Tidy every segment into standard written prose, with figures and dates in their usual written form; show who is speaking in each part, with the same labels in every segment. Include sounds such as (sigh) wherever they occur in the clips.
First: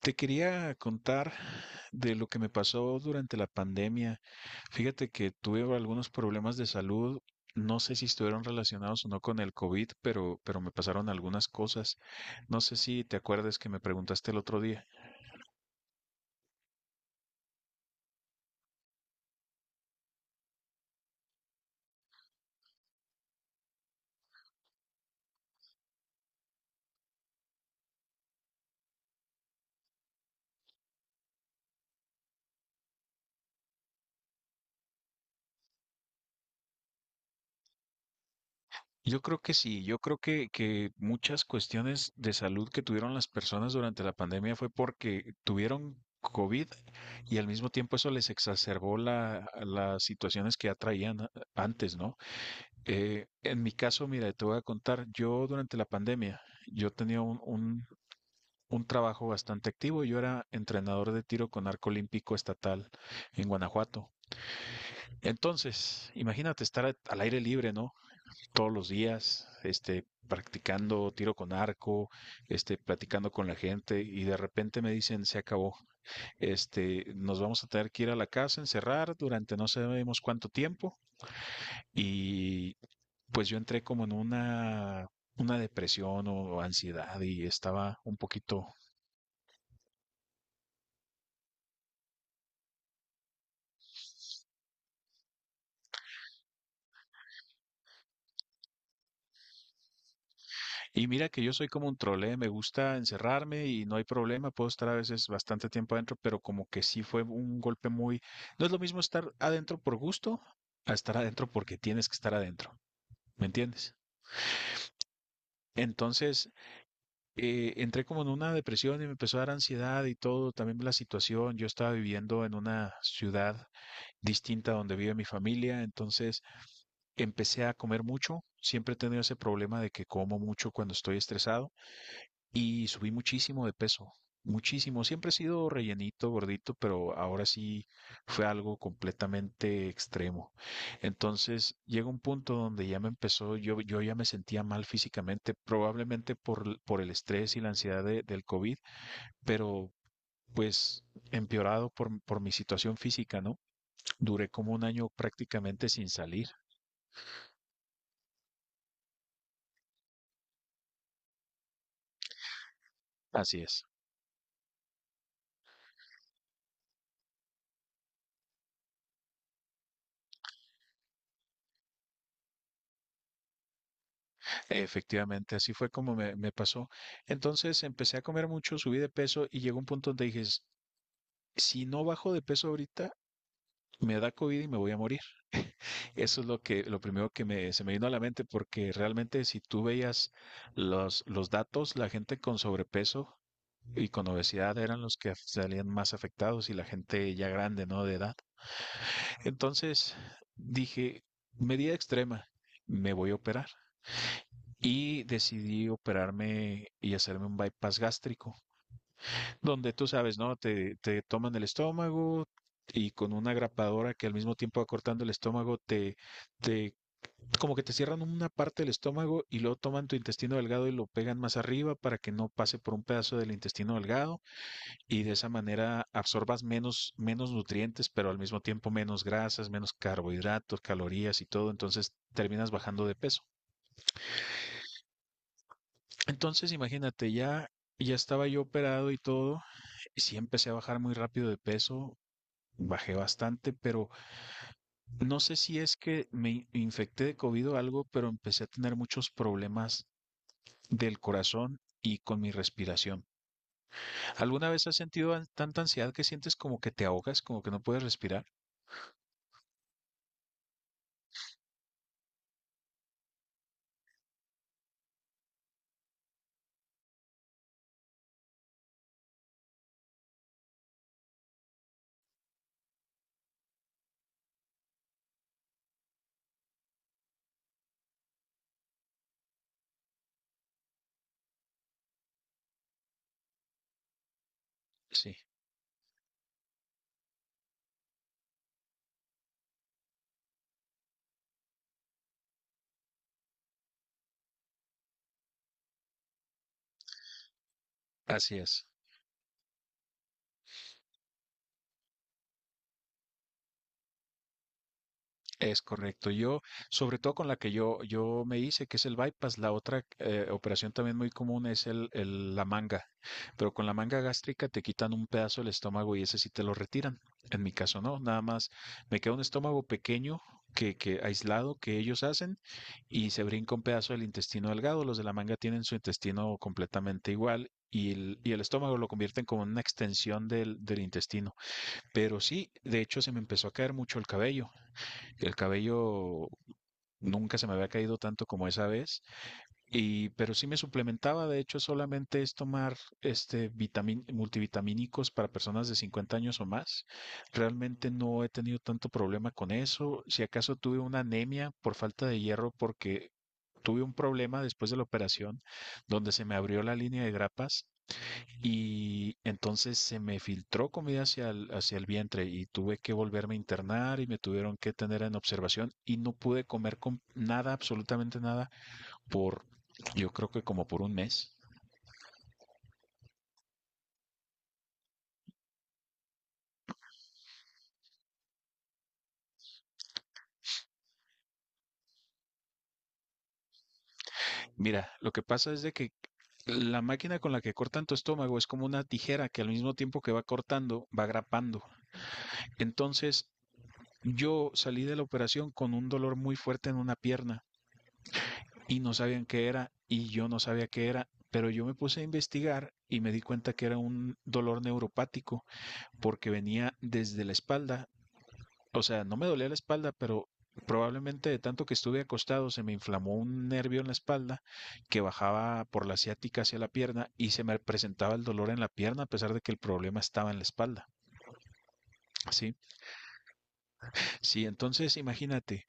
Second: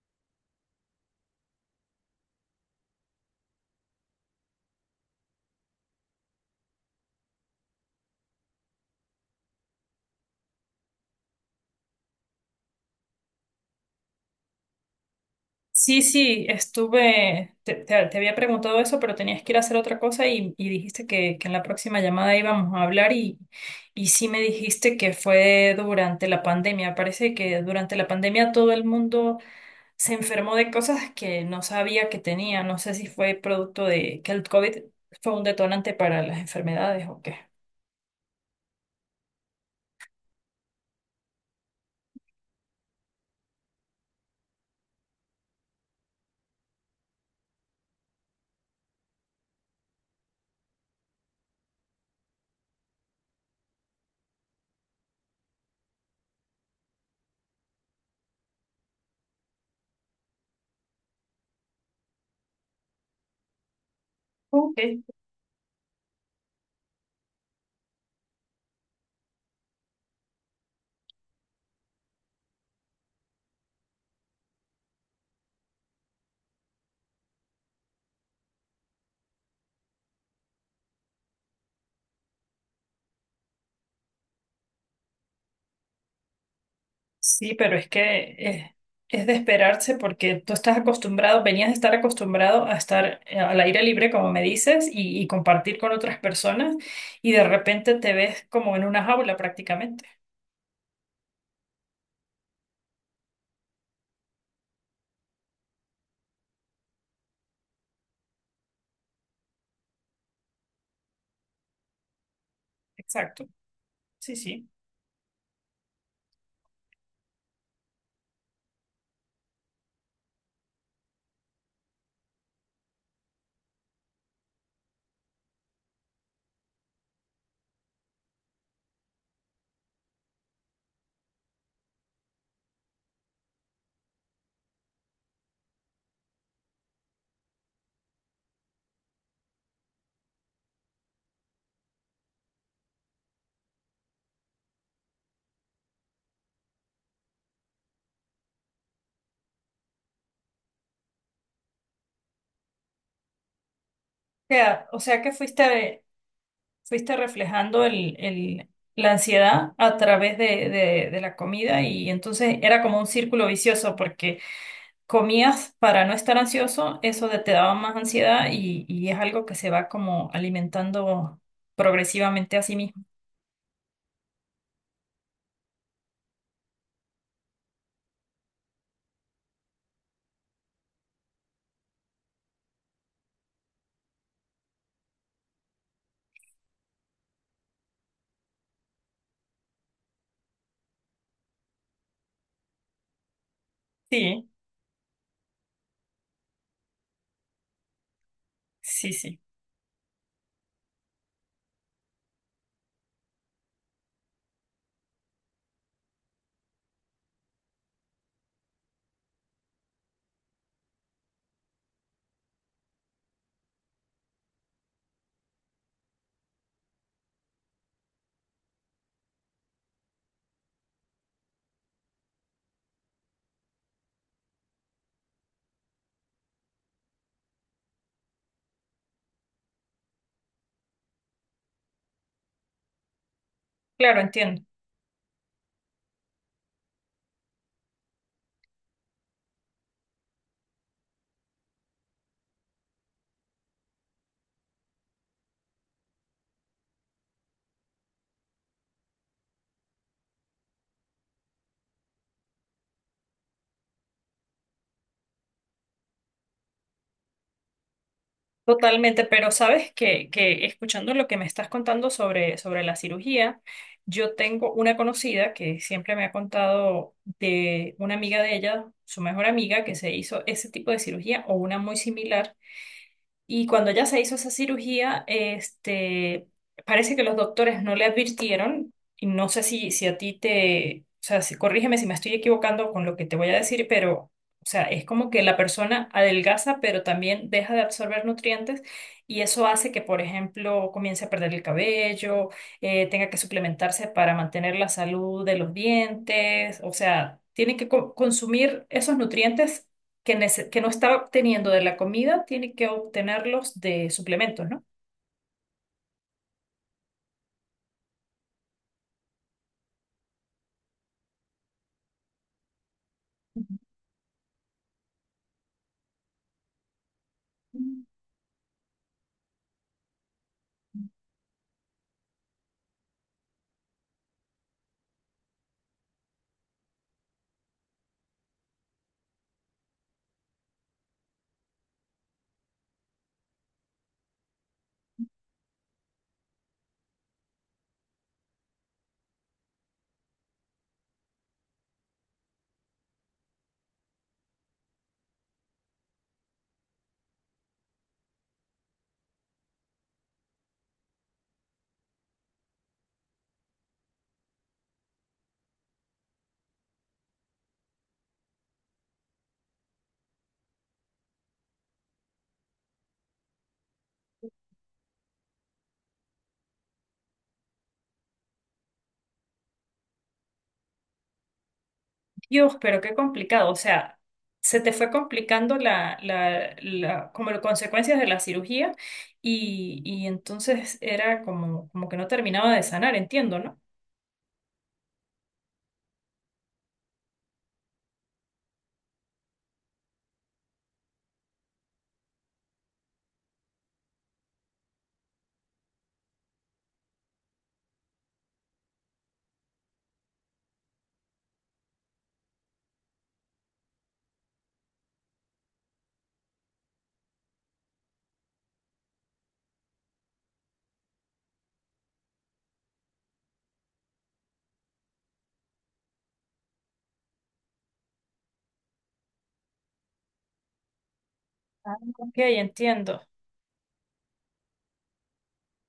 Speaker 1: Te quería contar de lo que me pasó durante la pandemia. Fíjate que tuve algunos problemas de salud. No sé si estuvieron relacionados o no con el COVID, pero me pasaron algunas cosas. No sé si te acuerdas que me preguntaste el otro día.
Speaker 2: Sí, sí, estuve, te había preguntado eso, pero tenías que ir a hacer otra cosa y dijiste que en la próxima llamada íbamos a hablar y sí me dijiste que fue durante la pandemia. Parece que durante la pandemia todo el mundo se enfermó de cosas que no sabía que tenía. No sé si fue producto de que el COVID fue un detonante para las enfermedades o qué.
Speaker 1: Yo creo que sí, yo creo que muchas cuestiones de salud que tuvieron las personas durante la pandemia fue porque tuvieron COVID y al mismo tiempo eso les exacerbó las situaciones que ya traían antes, ¿no? En mi caso, mira, te voy a contar, yo durante la pandemia, yo tenía un trabajo bastante activo, yo era entrenador de tiro con arco olímpico estatal en Guanajuato.
Speaker 2: Ok.
Speaker 1: Entonces, imagínate estar al aire libre, ¿no? Todos los días, este, practicando tiro con arco, este, platicando con la gente y de repente me dicen, se acabó, este, nos vamos a tener que ir a la casa, encerrar durante no sabemos cuánto tiempo y pues yo entré como en una depresión o ansiedad y
Speaker 2: Sí, pero es
Speaker 1: estaba un
Speaker 2: que
Speaker 1: poquito.
Speaker 2: eh, es de esperarse porque tú estás acostumbrado, venías de estar acostumbrado a estar al aire libre, como me dices, y compartir con otras personas, y de repente te ves como en una jaula prácticamente.
Speaker 1: Y mira que yo soy como un trole, me gusta encerrarme y no hay problema, puedo estar a veces bastante tiempo adentro, pero como que sí fue un golpe muy. No es lo mismo estar adentro por gusto a estar adentro porque tienes que estar adentro, ¿me
Speaker 2: Exacto.
Speaker 1: entiendes?
Speaker 2: Sí, sí.
Speaker 1: Entonces, entré como en una depresión y me empezó a dar ansiedad y todo, también la situación, yo estaba viviendo en una ciudad distinta a donde vive mi familia, entonces empecé a comer mucho, siempre he tenido ese problema de que como mucho cuando estoy estresado y subí muchísimo de peso, muchísimo. Siempre he sido rellenito, gordito, pero ahora sí fue algo completamente extremo. Entonces llega un punto donde ya me empezó, yo ya me sentía mal físicamente, probablemente por, por el estrés y la ansiedad del COVID, pero pues empeorado por mi situación física, ¿no? Duré como un
Speaker 2: O
Speaker 1: año
Speaker 2: sea que
Speaker 1: prácticamente sin salir.
Speaker 2: fuiste reflejando la ansiedad a través de, de la comida y entonces era como un círculo
Speaker 1: Así es.
Speaker 2: vicioso porque comías para no estar ansioso, te daba más ansiedad y es algo que se va como alimentando progresivamente a sí mismo.
Speaker 1: Efectivamente, así fue como me pasó. Entonces empecé a comer mucho, subí de peso y llegó un punto donde dije, Si no bajo de peso ahorita, me da COVID y me voy a morir. Eso es lo que, lo primero que se me vino a la mente, porque realmente si tú veías los datos, la gente con sobrepeso y con
Speaker 2: Sí,
Speaker 1: obesidad eran los que salían más afectados y la gente ya grande, ¿no? De edad.
Speaker 2: sí, sí.
Speaker 1: Entonces dije, medida extrema, me voy a operar. Y decidí operarme y hacerme un bypass gástrico, donde tú sabes, ¿no? Te toman el estómago y con una grapadora que al mismo tiempo va cortando el estómago, te, como que te cierran una parte del estómago y luego toman tu intestino delgado y lo pegan más arriba para que no pase por un pedazo del intestino delgado y de esa manera absorbas menos, menos nutrientes, pero al mismo tiempo menos grasas, menos carbohidratos, calorías y todo, entonces terminas bajando de peso.
Speaker 2: Claro, entiendo.
Speaker 1: Entonces, imagínate, ya estaba yo operado y todo, y sí empecé a bajar muy rápido de peso, bajé bastante, pero no sé si es que me infecté de COVID o algo, pero empecé a tener muchos problemas del corazón y con mi respiración. ¿Alguna vez has sentido tanta ansiedad que sientes como que te ahogas, como que no puedes respirar?
Speaker 2: Totalmente, pero sabes que escuchando lo que me estás contando sobre la cirugía, yo tengo una conocida que siempre me ha contado de una amiga de ella, su mejor amiga, que se hizo ese tipo de cirugía o una muy similar. Y cuando ella se hizo esa cirugía, este, parece que los doctores no le advirtieron, y no sé si, si a ti te, o sea, si, corrígeme si me estoy equivocando con lo que te voy a decir, pero, o sea, es como
Speaker 1: Sí,
Speaker 2: que la persona adelgaza, pero también deja de absorber nutrientes, y eso hace que, por ejemplo, comience a perder el cabello, tenga que suplementarse para mantener la salud de los dientes, o sea, tiene que
Speaker 1: así
Speaker 2: consumir
Speaker 1: es.
Speaker 2: esos nutrientes que no está obteniendo de la comida, tiene que obtenerlos de suplementos, ¿no?
Speaker 1: Es correcto. Yo, sobre todo con la que yo me hice, que es el bypass, la otra operación también muy común es la manga, pero
Speaker 2: Ujú.
Speaker 1: con la manga gástrica te quitan un pedazo del estómago y ese sí te lo retiran. En mi caso no, nada más me queda un estómago pequeño que aislado que ellos hacen y se brinca un pedazo del intestino delgado. Los de la manga tienen su intestino completamente igual. Y el estómago lo convierten como en una extensión del intestino. Pero sí, de hecho se me empezó a caer mucho el cabello. El cabello nunca se me había caído tanto como esa vez, y, pero sí me suplementaba, de hecho solamente es tomar multivitamínicos para personas de 50 años o más. Realmente no he tenido tanto problema con eso. Si acaso tuve una anemia por falta de hierro porque tuve un problema después de la operación donde se me abrió la línea de grapas y entonces se me filtró comida hacia hacia el vientre y tuve que volverme a internar y me tuvieron que tener en observación y no pude comer con nada, absolutamente nada, por yo creo que como por un mes.
Speaker 2: Dios, pero qué complicado. O sea, se te fue complicando como las consecuencias de la cirugía y entonces era como, como que no terminaba de sanar, entiendo, ¿no?
Speaker 1: Mira, lo que pasa es de que la máquina con la que cortan tu estómago es como una tijera que al mismo tiempo que va cortando, va grapando. Entonces, yo salí de la operación con un dolor muy fuerte en una pierna y no sabían qué era y yo no sabía qué era, pero yo me puse a investigar y me di cuenta que era un dolor neuropático porque venía desde la espalda, o sea, no me dolía la espalda, pero probablemente de tanto que estuve acostado se me inflamó un nervio en la espalda que bajaba por la ciática hacia la pierna y se me presentaba el dolor en la pierna a pesar de que el problema estaba en la espalda.
Speaker 2: Ok,
Speaker 1: Sí,
Speaker 2: entiendo.
Speaker 1: sí, entonces imagínate.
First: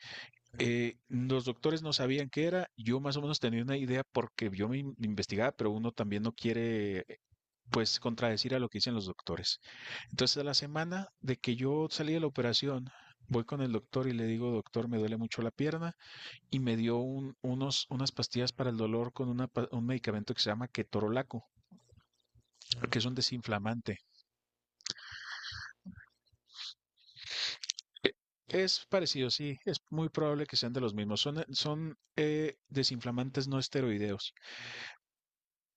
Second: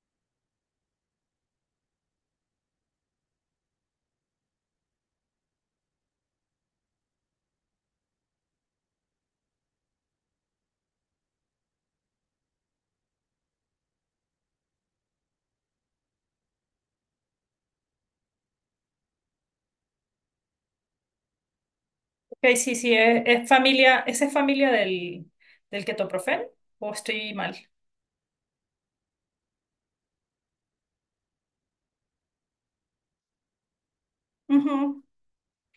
Speaker 1: Los doctores no sabían qué era, yo más o menos tenía una idea porque yo me investigaba, pero uno también no quiere, pues, contradecir a lo que dicen los doctores. Entonces, a la semana de que yo salí de la operación, voy con el doctor y le digo, doctor, me duele mucho la pierna, y me dio unas pastillas para el dolor con una un medicamento que se llama ketorolaco,
Speaker 2: Ok, sí, sí,
Speaker 1: que es un
Speaker 2: es familia,
Speaker 1: desinflamante.
Speaker 2: ¿esa es familia del, del ketoprofeno o estoy mal?
Speaker 1: Es parecido, sí, es muy probable que sean de los mismos. Son desinflamantes no esteroideos.
Speaker 2: Ujú.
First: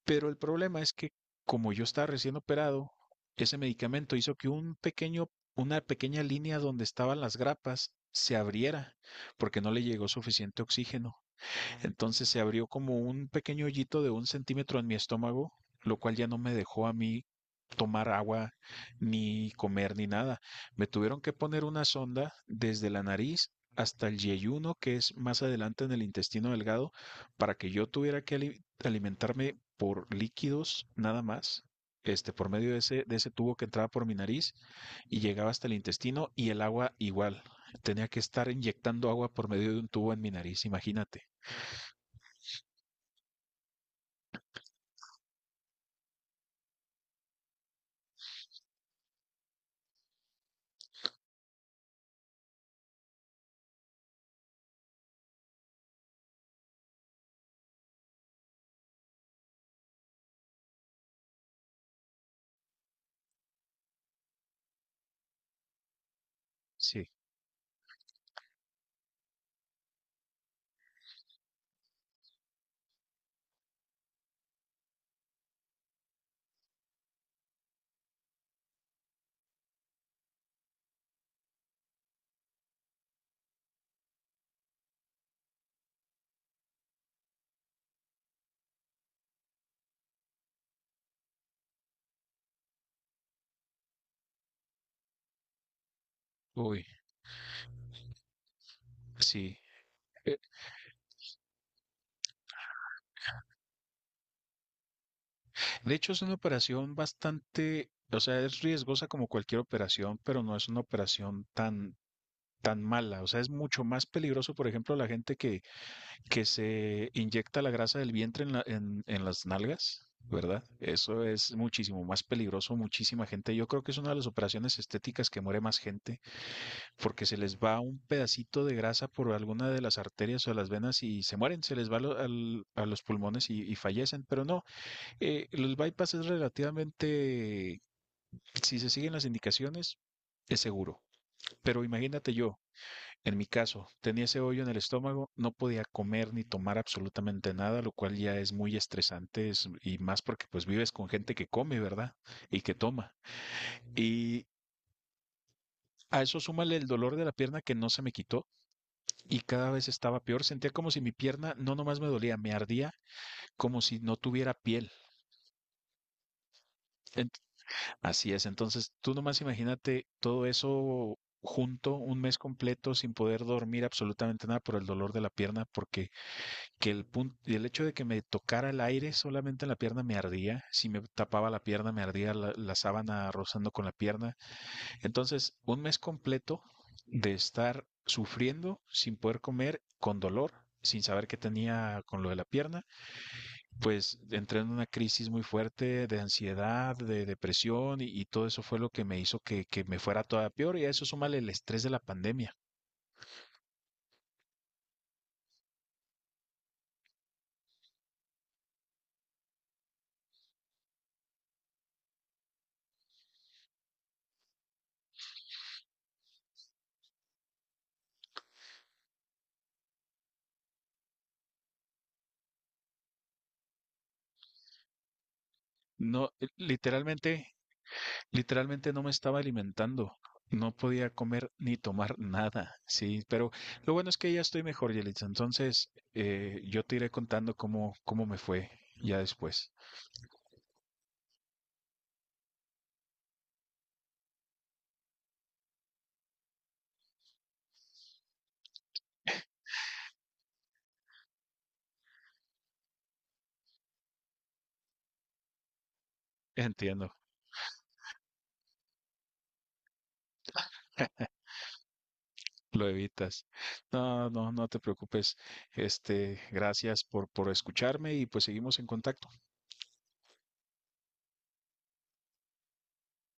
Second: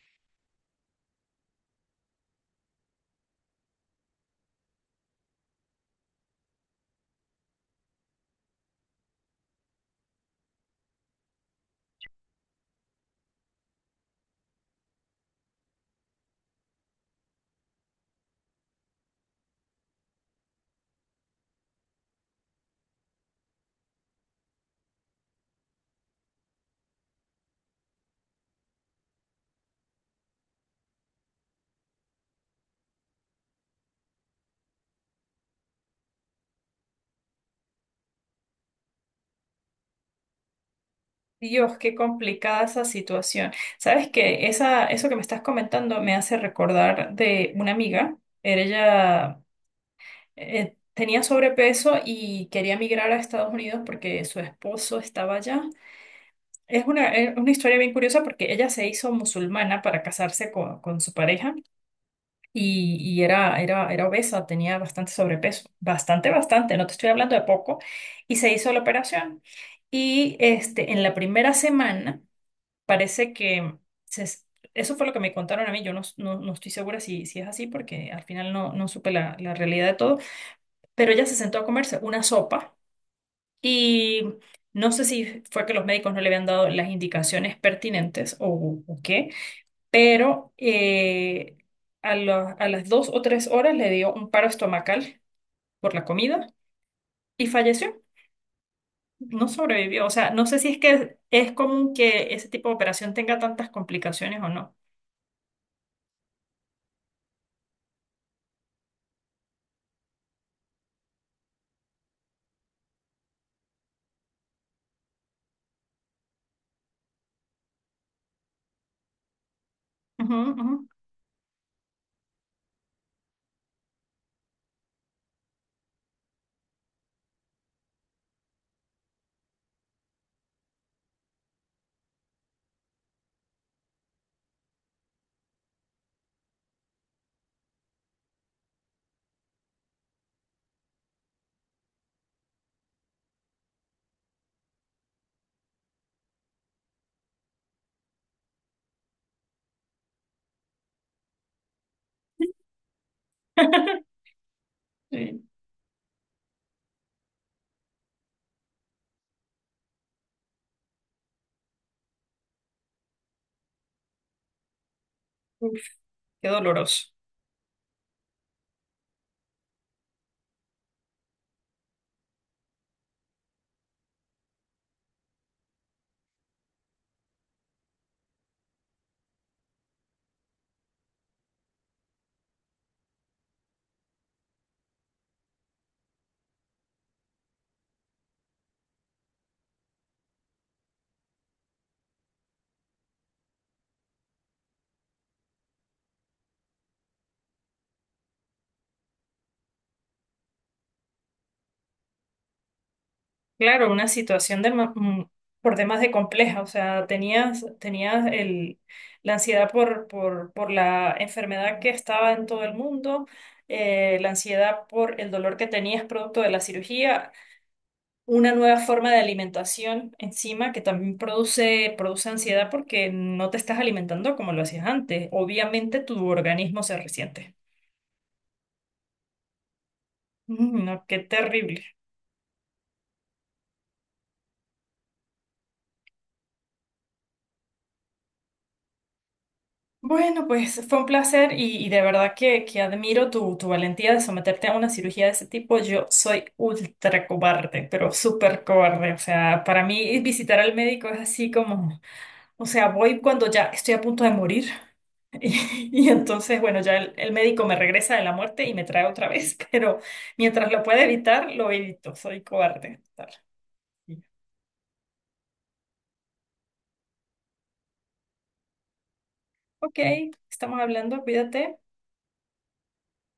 Speaker 1: Pero el problema es que como yo estaba recién operado, ese medicamento hizo que una pequeña línea donde estaban las grapas se abriera porque no le llegó suficiente oxígeno. Entonces se abrió como un pequeño hoyito de un centímetro en mi estómago, lo cual ya no me dejó a mí tomar agua, ni comer, ni nada. Me tuvieron que poner una sonda desde la nariz hasta el yeyuno, que es más adelante en el intestino delgado, para que yo tuviera que alimentarme por líquidos nada más, este, por medio de ese tubo que entraba por mi nariz y llegaba hasta el intestino y el agua igual. Tenía que estar inyectando agua por medio de un tubo en mi nariz, imagínate.
Speaker 2: Dios, qué complicada esa situación. Sabes eso que me estás comentando me hace recordar de una amiga. Era ella tenía sobrepeso y quería migrar a Estados Unidos porque su esposo estaba allá. Es es una historia bien curiosa porque ella se hizo musulmana para casarse con su pareja y era obesa, tenía bastante sobrepeso. Bastante, bastante, no te
Speaker 1: Sí,
Speaker 2: estoy hablando de poco. Y se hizo la operación. Y este, en la primera semana parece que se es- eso fue lo que me contaron a mí. Yo no, no, no estoy segura si, si es así porque al final no, no supe la realidad de todo. Pero ella se sentó a comerse una sopa y no sé si fue que los médicos no le habían dado las indicaciones pertinentes o qué, pero a las dos o tres horas le dio un paro estomacal por la comida
Speaker 1: uy,
Speaker 2: y falleció. No
Speaker 1: sí.
Speaker 2: sobrevivió. O sea,
Speaker 1: Eh,
Speaker 2: no sé si es que es común que ese tipo de operación tenga tantas complicaciones o no.
Speaker 1: De hecho, es una operación bastante, o sea, es riesgosa como cualquier operación, pero no es una operación tan mala. O sea, es mucho más peligroso, por ejemplo, la gente que se inyecta la grasa del vientre en en las nalgas,
Speaker 2: Ujú,
Speaker 1: ¿verdad?
Speaker 2: ujú.
Speaker 1: Eso es muchísimo más peligroso, muchísima gente. Yo creo que es una de las operaciones estéticas que muere más gente, porque se les va un pedacito de grasa por alguna de las arterias o las venas y se mueren, se les va a los pulmones y fallecen, pero no. Los bypass es relativamente, si se siguen las indicaciones, es seguro. Pero imagínate yo, en mi caso, tenía ese hoyo en el estómago, no podía comer ni tomar absolutamente nada, lo cual ya es muy estresante y más porque pues vives con gente que come, ¿verdad? Y que toma.
Speaker 2: (laughs)
Speaker 1: Y
Speaker 2: Sí.
Speaker 1: a eso súmale el dolor de la pierna que no se me quitó y cada vez estaba peor. Sentía como si mi pierna no nomás me dolía, me ardía como si no tuviera piel.
Speaker 2: Uf, qué doloroso.
Speaker 1: Así es, entonces tú nomás imagínate todo eso junto un mes completo sin poder dormir absolutamente nada por el dolor de la pierna, porque que el punto, el hecho de que me tocara el aire solamente en la pierna me ardía, si me tapaba la pierna me ardía la sábana rozando con la pierna. Entonces, un mes completo de estar sufriendo sin poder comer, con dolor, sin saber qué tenía con lo de la pierna pues entré en una crisis muy fuerte de ansiedad, de depresión y todo eso fue lo que me hizo que me fuera todavía peor y a eso súmale el estrés de la pandemia.
Speaker 2: Claro, una situación de, por demás de compleja, o sea, tenías el, la ansiedad por la enfermedad que estaba en todo el mundo, la ansiedad por el dolor que tenías producto de la cirugía, una nueva forma de alimentación encima que también produce ansiedad porque no te estás alimentando como lo hacías antes. Obviamente tu
Speaker 1: No,
Speaker 2: organismo se resiente. (laughs)
Speaker 1: literalmente no me estaba alimentando. No
Speaker 2: Mm, no,
Speaker 1: podía
Speaker 2: qué
Speaker 1: comer ni
Speaker 2: terrible.
Speaker 1: tomar nada, sí, pero lo bueno es que ya estoy mejor, Yelitza. Entonces, yo te iré contando cómo me fue ya después.
Speaker 2: Bueno, pues fue un placer y de verdad que admiro tu valentía de someterte a una cirugía de ese tipo. Yo soy ultra cobarde, pero súper cobarde. O sea, para mí visitar al médico es así como, o sea, voy cuando ya estoy a punto de morir. (laughs) Y, y
Speaker 1: (laughs)
Speaker 2: entonces, bueno, ya
Speaker 1: Entiendo,
Speaker 2: el médico me regresa de la muerte y me trae otra vez, (laughs) pero mientras lo pueda evitar, lo evito. Soy
Speaker 1: lo
Speaker 2: cobarde. Tal.
Speaker 1: evitas. No, no, no te preocupes. Este, gracias por escucharme y pues seguimos en contacto.
Speaker 2: Ok, estamos hablando, cuídate.